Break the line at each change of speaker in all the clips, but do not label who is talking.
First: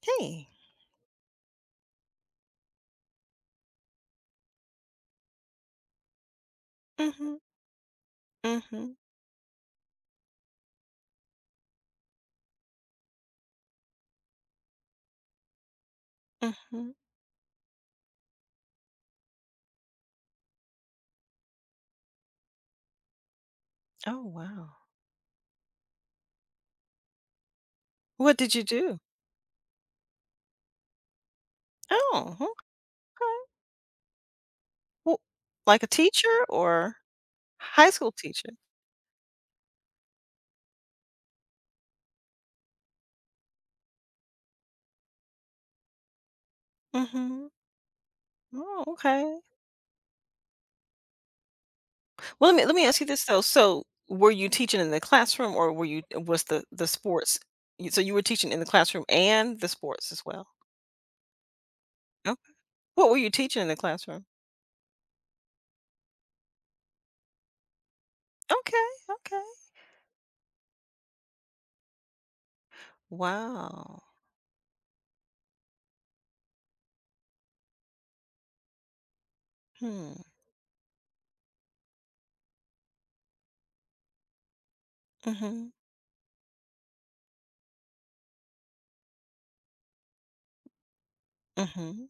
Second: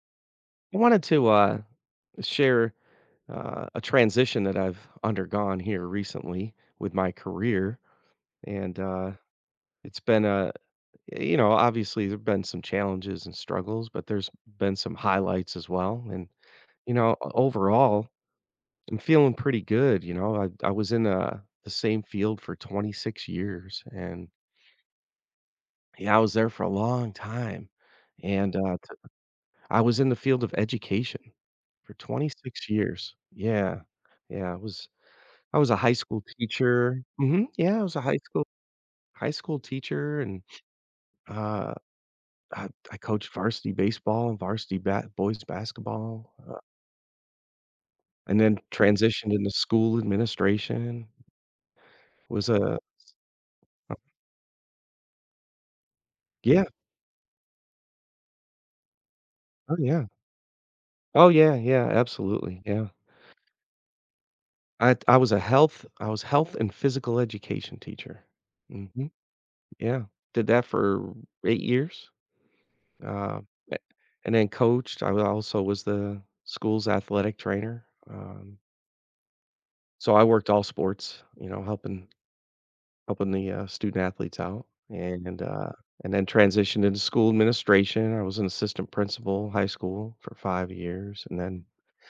Hey.
I wanted to share a transition that I've undergone here recently with my
Mhm.
career, and
Mhm.
it's been a obviously there've been some challenges and struggles, but there's been some highlights as well. And
Mhm.
overall, I'm feeling pretty good. I was in the same field for 26 years,
Oh,
and
wow.
yeah, I was there for a long time,
What
and
did you
uh, t-
do?
I was in the field of education for
Oh,
26 years.
okay.
Yeah. Yeah, it was
Well,
I was a
like a
high school
teacher or
teacher. Mhm, yeah, I
high
was a
school
high school
teacher?
high school teacher and, uh, I coached varsity baseball and varsity ba boys basketball,
Mhm.
and then
Oh,
transitioned
okay.
into school administration. Was
Well, let me let
a
me ask you this though. So, were you teaching in the classroom or were you was
Yeah,
the sports? So you were teaching in the classroom and the
oh, yeah.
sports as well.
Oh, yeah, yeah,
Okay.
absolutely, yeah.
What were you teaching in the classroom?
I was health and physical education teacher.
Okay.
Mhm,
Okay.
yeah. Did that for 8 years, uh, a
Wow.
and then coached. I also was the school's athletic trainer. um
Hmm.
So I worked all sports, helping the, student athletes out and, uh,
Mhm.
and then transitioned into school administration. I was an assistant principal, high school for 5 years,
Mhm.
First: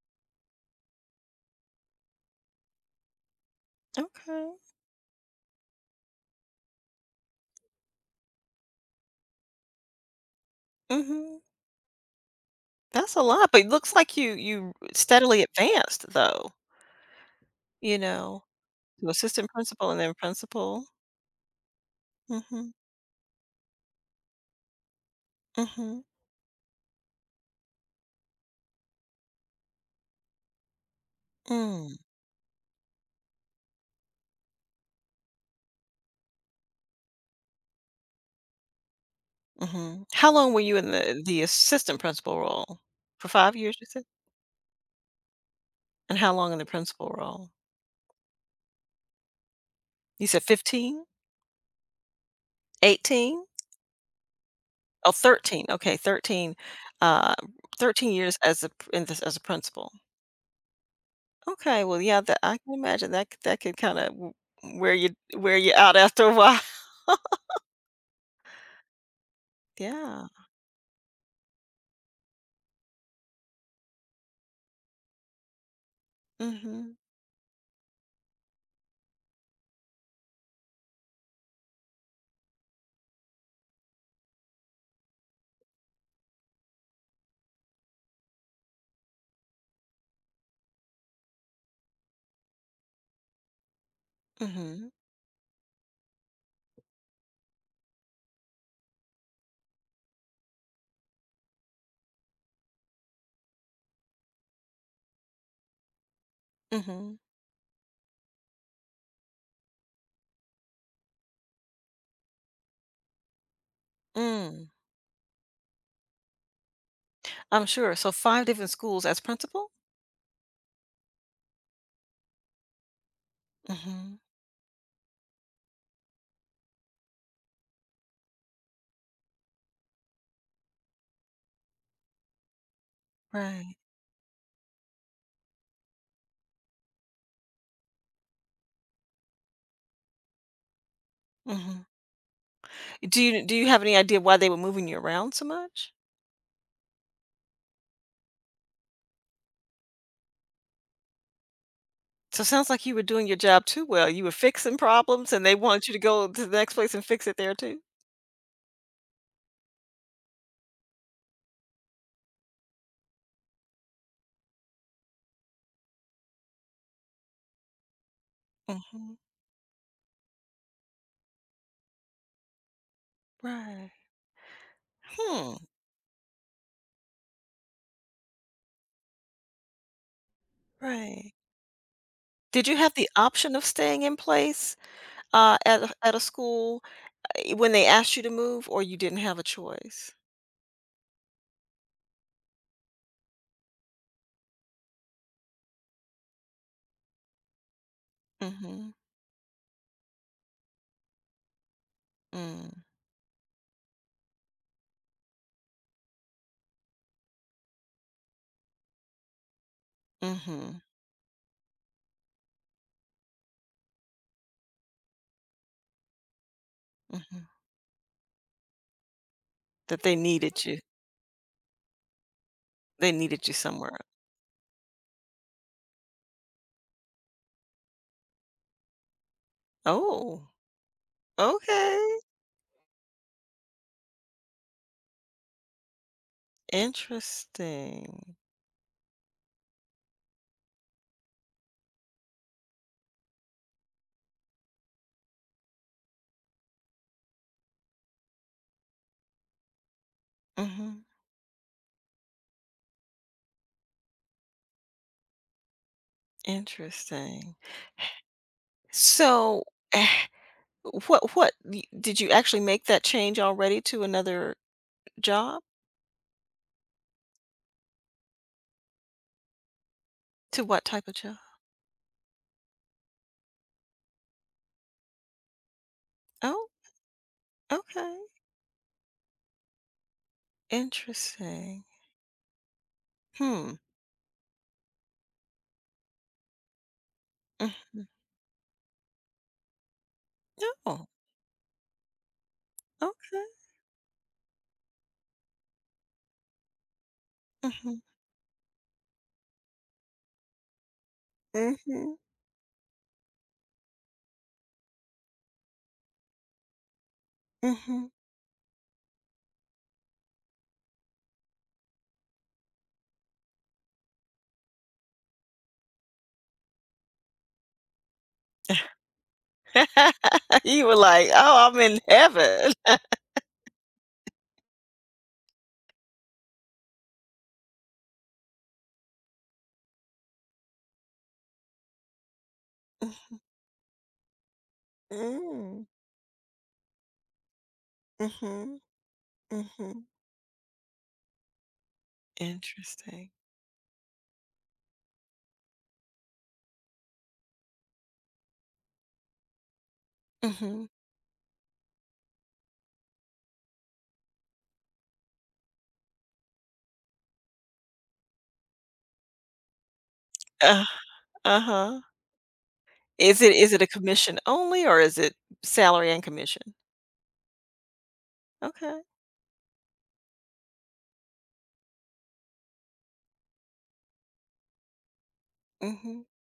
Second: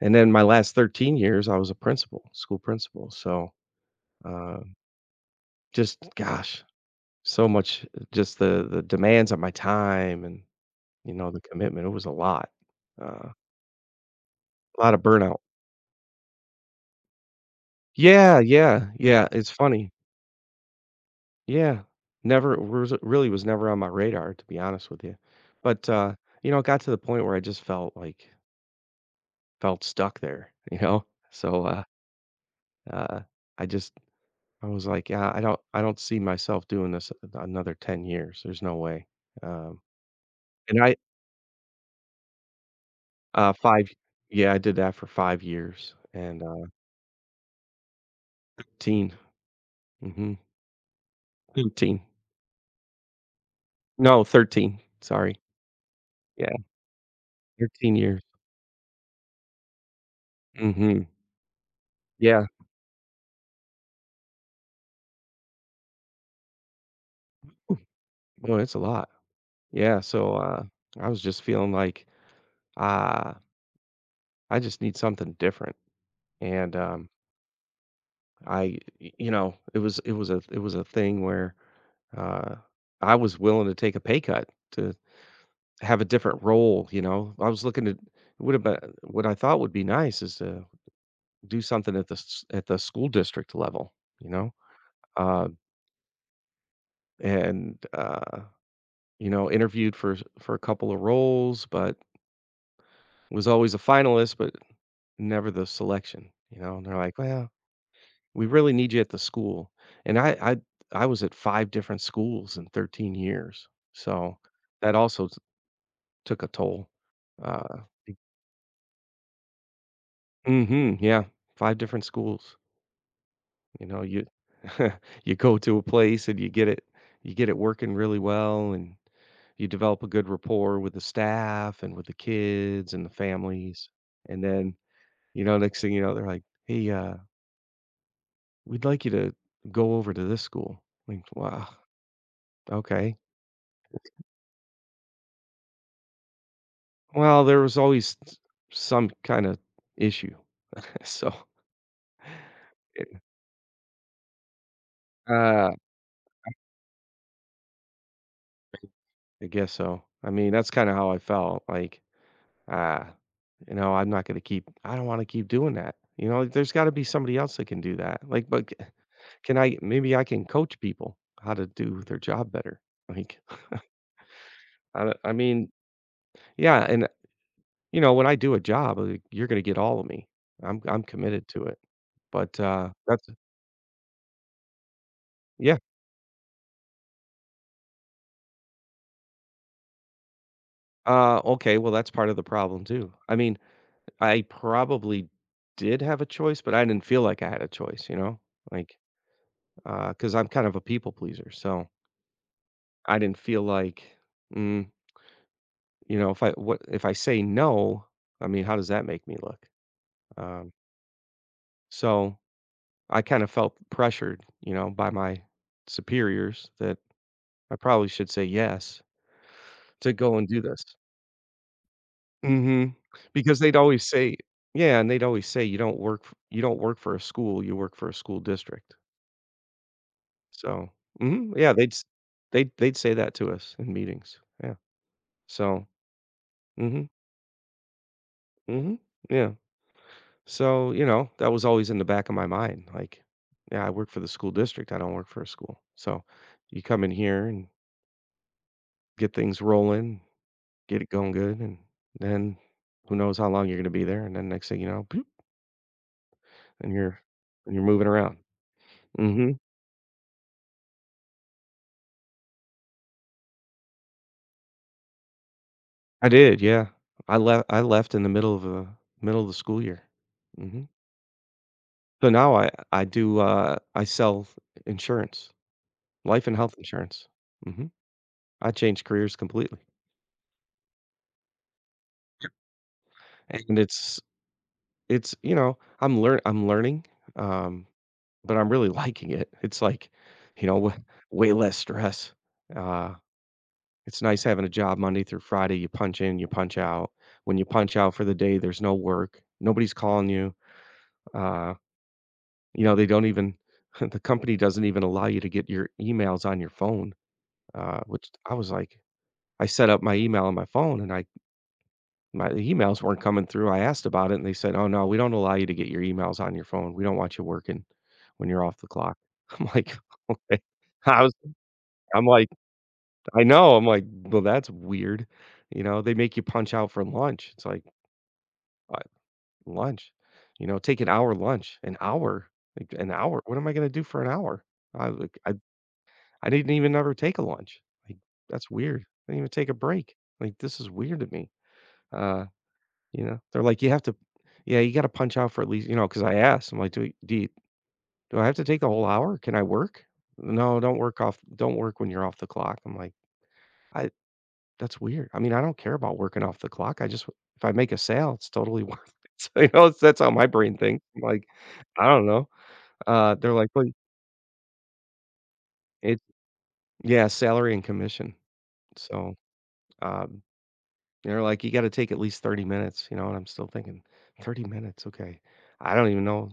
and then my last 13 years, I was a principal, school principal. So,
Okay.
uh, just gosh, so much just the demands on my time and,
Mhm.
the commitment. It was
That's a
uh,
lot, but it looks like you
a lot of burnout.
steadily advanced though, you
Yeah,
know,
yeah,
to
yeah,
assistant
it's funny.
principal and then principal.
Yeah. Never
Mhm.
was really, was never on my radar, to be honest with you. But,
Mhm.
it got to the point where I just felt, like, felt stuck there, you know? So,
Mm.
uh, I just I was like, "Yeah, I don't see myself doing this a another 10 years. There's no way." Um,
Mhm. How long were you
and
in
I
the assistant principal role? For 5 years, you
5,
said?
yeah, I did that for 5 years
And how
and,
long in the principal role?
13,
You
mhm,
said 15?
13.
18?
No, 13,
Oh,
sorry.
okay,
Yeah,
13, uh,
13
13
years.
years as a principal.
Mhm.
Okay, well, yeah, that
Yeah.
I can imagine that c that could kinda wear you wear you out after a while.
Well, it's a lot. Yeah,
Yeah.
so, I was just feeling like, ah, I just need something different, and,
Mhm.
I y it was a thing where, uh, I was willing to take a pay cut to have a different role, you know? I was looking at it would've been what I thought would be nice is to do something at the school district level, you know?
Mhm.
Uh, and, uh, interviewed for s for a couple of roles, but was always a finalist, but never the selection, and they're like,
Mhm.
"Well, we really need you at the school." And I was at 5 different schools in 13 years, so
Mm.
that also t took a toll.
I'm
Uh
sure. So 5 different schools as principal?
Mhm, yeah, 5 different schools,
Mhm.
you you go to a place and you get it working really well, and you develop a good rapport with the staff and with the kids and the
Right.
families, and then, next thing you know, they're like, "Hey, we'd like you to go over to this school. Like, wow,
Mhm.
okay.
Do you have any idea why they were moving you around so much?
Well, there was always some kind of issue. So,
So it sounds like you were doing your job too well. You were fixing problems and they
uh,
wanted you to go to the next place and fix it there too?
I guess so. I mean, that's kind of how I felt. Like, ah, I'm not going to keep, I don't want to keep doing that. Like, there's got to be somebody else that can do that. Like, but
Mhm.
can I, maybe I can coach people how to do their job better. Like,
Right.
I
Hmm.
mean, yeah. And when I do a job, you're gonna get all of me. I'm
Right.
committed to it. But,
Did you have the
that's
option of staying in place,
yeah.
at a school, when they asked you to move, or you didn't have a choice?
Okay, well, that's part of the problem too. I mean, I probably did have a choice, but I didn't feel like I had a choice, you know?
Mhm.
Like, because 'cause I'm kind of a people pleaser, so
Mm.
I didn't feel like, mm, if I what if I say no? I mean, how does that make me look? Um,
Mhm.
so I kinda felt pressured, by my superiors that
Mhm.
I probably should say yes.
That
To
they
go and do
needed you.
this. Mhm.
They needed you
Because they'd
somewhere.
always say Yeah, and they'd always say, "You don't work f you don't work for a school, you work for a school district."
Oh,
So Mhm, yeah, they'd s
okay.
they'd they'd say that to us in meetings. Yeah. So Mhm,
Interesting.
mhm, yeah. So, that was always in the back of my mind, like, "Yeah, I work for the school district, I don't work for a school." So, you come in here and get things rolling, get
Mhm.
it going good, and then who knows how long you're gonna be there, and then next thing you know. And you're
Interesting.
and you're moving around. Mhm.
So, eh, what y did you actually make that change already to another job?
I did, yeah. I left in the middle of the school year.
To what
Mhm.
type of job?
So now I sell insurance, life and
Oh,
health insurance. Mhm.
okay.
I changed careers completely.
Interesting.
And
Hmm.
it's, I'm learning, um,
Mhm.
but I'm really liking it. It's like, you know, w
Oh,
way less stress. Uh,
okay.
it's nice having a job Monday through Friday. You punch in, you punch out. When you punch
Mhm.
out for the day, there's no work. Nobody's calling you. Uh,
Mhm.
they don't even the company doesn't even allow you to get your emails on your phone,
Mhm.
which I was like I set up my email on my phone and I my emails weren't coming through. I asked about it and they said, "Oh, no, we don't allow you to get your emails on your phone. We don't want you working when you're off the clock." I'm like, "Okay."
You were
I
like,
was
"Oh, I'm in
I'm like,
heaven."
"I know." I'm like, "Well, that's weird." They make you punch out for lunch. It's like, "What? Lunch?" Take an hour lunch. An hour? Like, an
Mhm.
hour? What am I gonna do for an hour? I like
Mm.
I didn't even ever take a lunch. Like, that's
Mhm.
weird. I didn't even take a
Mhm.
break. Like, this is weird to me. Uh,
Interesting.
they're like, you have to, yeah, you got to punch out for at least, because I asked, I'm like, do I have to take the whole hour? Can I work? No,
Mhm.
don't work off, don't work when you're off the clock. I'm like, I, that's weird. I mean, I don't care about working off the clock. If I make a sale, it's totally worth it. So, that's how my brain
Uh,
thinks. I'm like,
uh-huh.
I don't know.
Is
They're
it
like,
is it a commission only or is it salary
it's,
and commission?
yeah, salary and commission.
Okay.
So, uh, they're like, "You gotta take at least 30 minutes," and I'm still thinking, "30 minutes, okay. I don't
Mhm.
even know.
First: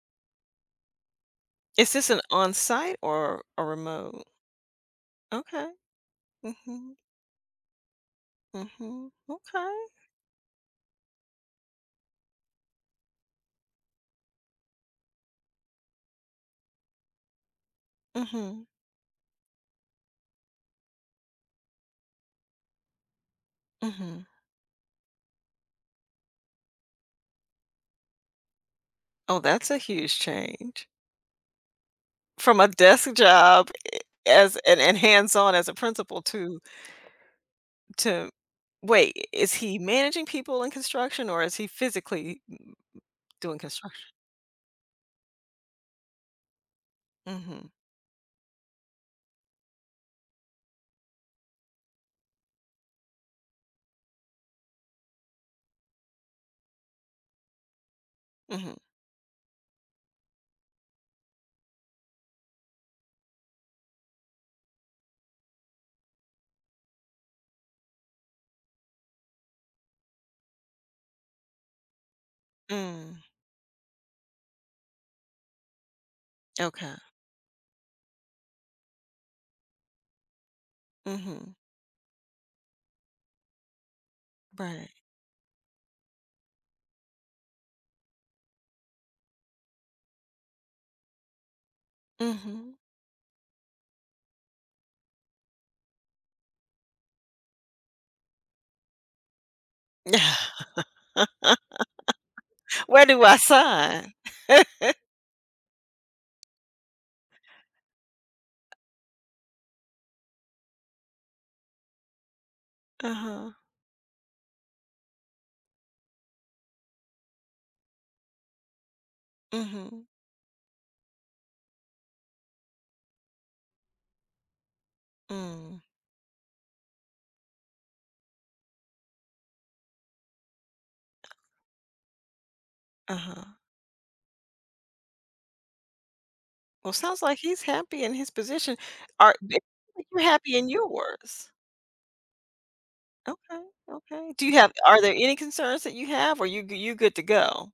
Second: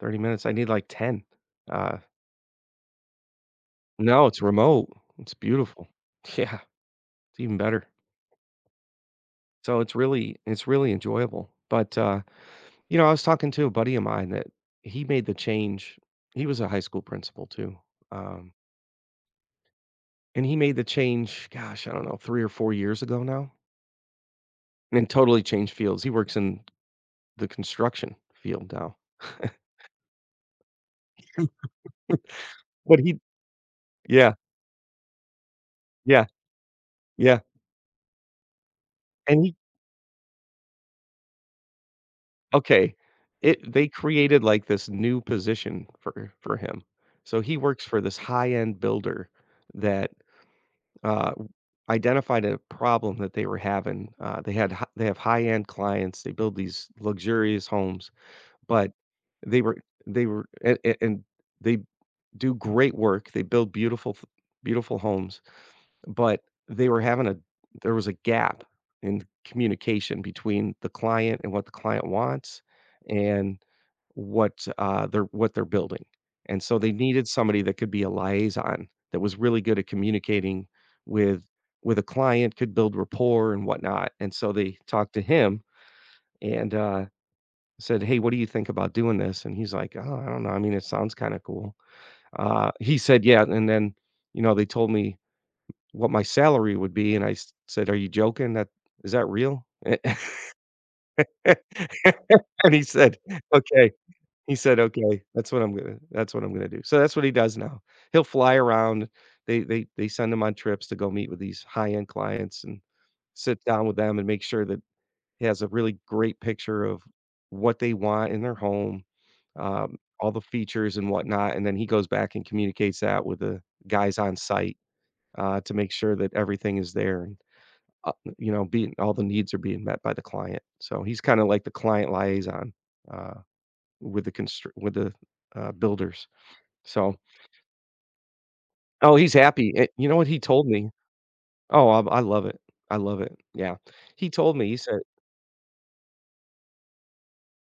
30 minutes, I need like 10."
Is
Uh,
this an on-site or a
no,
remote?
it's remote, it's
Okay.
beautiful. Yeah,
Mhm.
it's even better.
Mhm.
So
Okay.
it's really enjoyable, but, I was talking to a buddy of mine that he made the change he was a high school principal too, um,
Mhm.
and he made the change, gosh, I don't know, 3 or 4 years ago now,
Mhm.
and totally changed fields, he works in the construction field now.
Oh, that's a huge change from a
But
desk
he
job
yeah,
as and hands-on as a principal
yeah. Yeah,
to wait,
and
is
he
he managing people in construction or is he physically
okay,
doing
it they
construction?
created, like, this new position for him. So he
Mhm.
works for this high-end builder that, uh, identified a problem that they were having. They had hi they have high-end clients, they build these luxurious homes,
Mhm.
but they were they were a and they do great work, they build beautiful homes, but they were having a there was a gap in communication between the client and what the client wants
Mm.
and what they're building. And so they
Okay.
needed somebody that could be a liaison, that was really good at communicating with
Mhm.
with a client, could build rapport and whatnot. And so they
Right.
talked to him and, said, "Hey, what do you think about doing this?" And he's like, "Oh, I don't know. I mean, it sounds kinda cool."
Mhm.
He said, "Yeah," and then, they told me what my salary would be, and I s said, "Are you joking? That Is that real?" And he
Where
said,
do I
"Okay."
sign?
He said, "Okay, that's what I'm gonna do." So that's what he does now. He'll fly around. They send him on trips to go meet with these high-end clients and
Uh-huh.
sit down with them and make sure that he has a really great picture of what they want in their home,
Mhm.
all the features and whatnot, and then he goes back and communicates that with the guys on site, to
Mm.
make sure that everything is there. Uh, being all the needs are being met by the client. So he's kind of like the client liaison, uh,
Uh-huh.
with the builders.
Well,
So,
sounds like he's happy in his position.
oh,
Are
he's
it
happy.
sounds like
You know
you're
what he
happy
told
in
me?
yours?
Oh, I love it. I love it.
Okay,
Yeah, he
okay. Do
told
you
me.
have
He said,
are there any concerns that you have or you good to go?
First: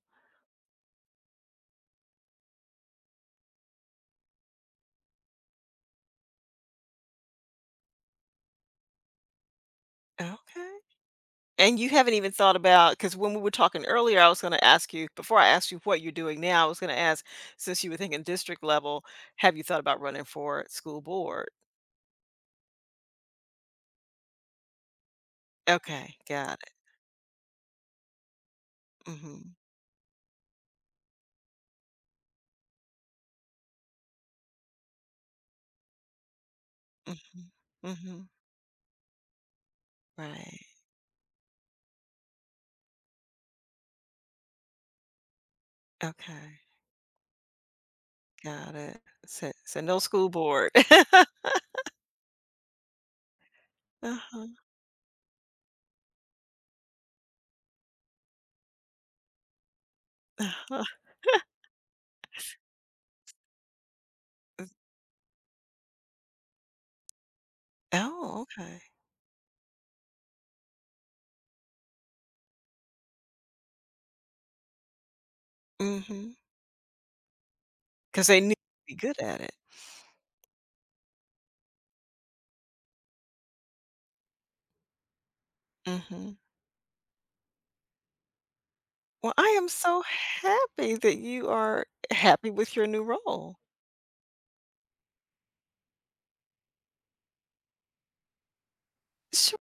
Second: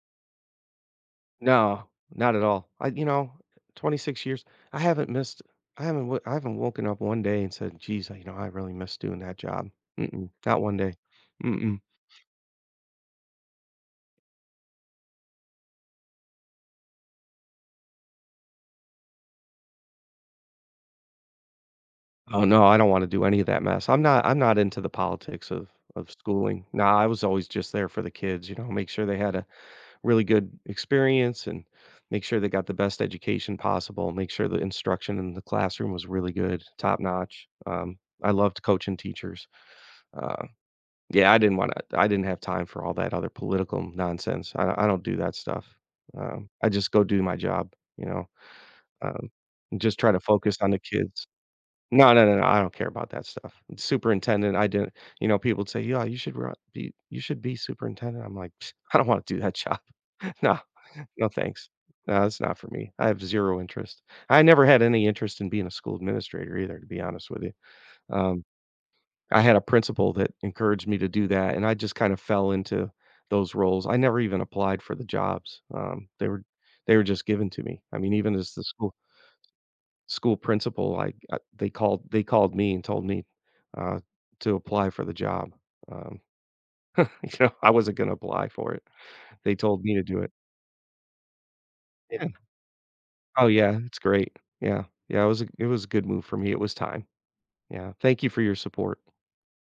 "No, not at all. 26 years. I haven't missed. I haven't. I haven't woken up one day and said, geez, you know, I really miss doing that job. Mm-mm,
Okay.
not one day. Mm-mm."
And you haven't even thought about because when we were talking earlier, I was gonna ask you before I asked you what you're doing now, I was gonna ask, since you were thinking district level, have you thought about running for school board?
Oh, no, I don't wanna do any of that mess. I'm not into the politics of
Okay, got
schooling.
it.
Nah, I was always just there for the kids, make sure they had a
Mhm.
really good experience and make sure they got the best education possible, make sure the instruction in the classroom was really good, top notch.
Mhm. Mhm.
I loved coaching teachers. Uh,
Right.
yeah, I didn't have time for all that other political nonsense. I don't do that stuff.
Okay.
I just go do my job, you know?
Got it.
Um,
So
and
so
just
no
try to
school
focus on
board.
the kids. No, no, no, no, I don't care about that stuff.
Uh-huh.
Superintendent, I didn't people would say, "Yeah, you should be superintendent." I'm like, "Pfft, I don't wanna do that job. No,
Uh-huh.
no thanks. No, it's not for me. I have 0 interest." I never had any interest in being a school administrator either, to be honest with you.
Oh,
Um,
okay.
I had a principal that encouraged me to do that, and I just kind of fell into those roles. I never even applied for the jobs.
Mhm.
They were just given to me. I mean,
Because
even
they
as
knew
the
you'd be good at it.
school principal, I they called me and told me, uh, to apply for the job. Um,
Mhm.
I wasn't gonna apply for it.
Well, I
They
am
told me to
so
do it.
happy that you are
Yeah.
happy with your new
Oh,
role.
yeah, it's great. Yeah. Yeah, it was a good move for me. It was time. Yeah. Thank you for your support.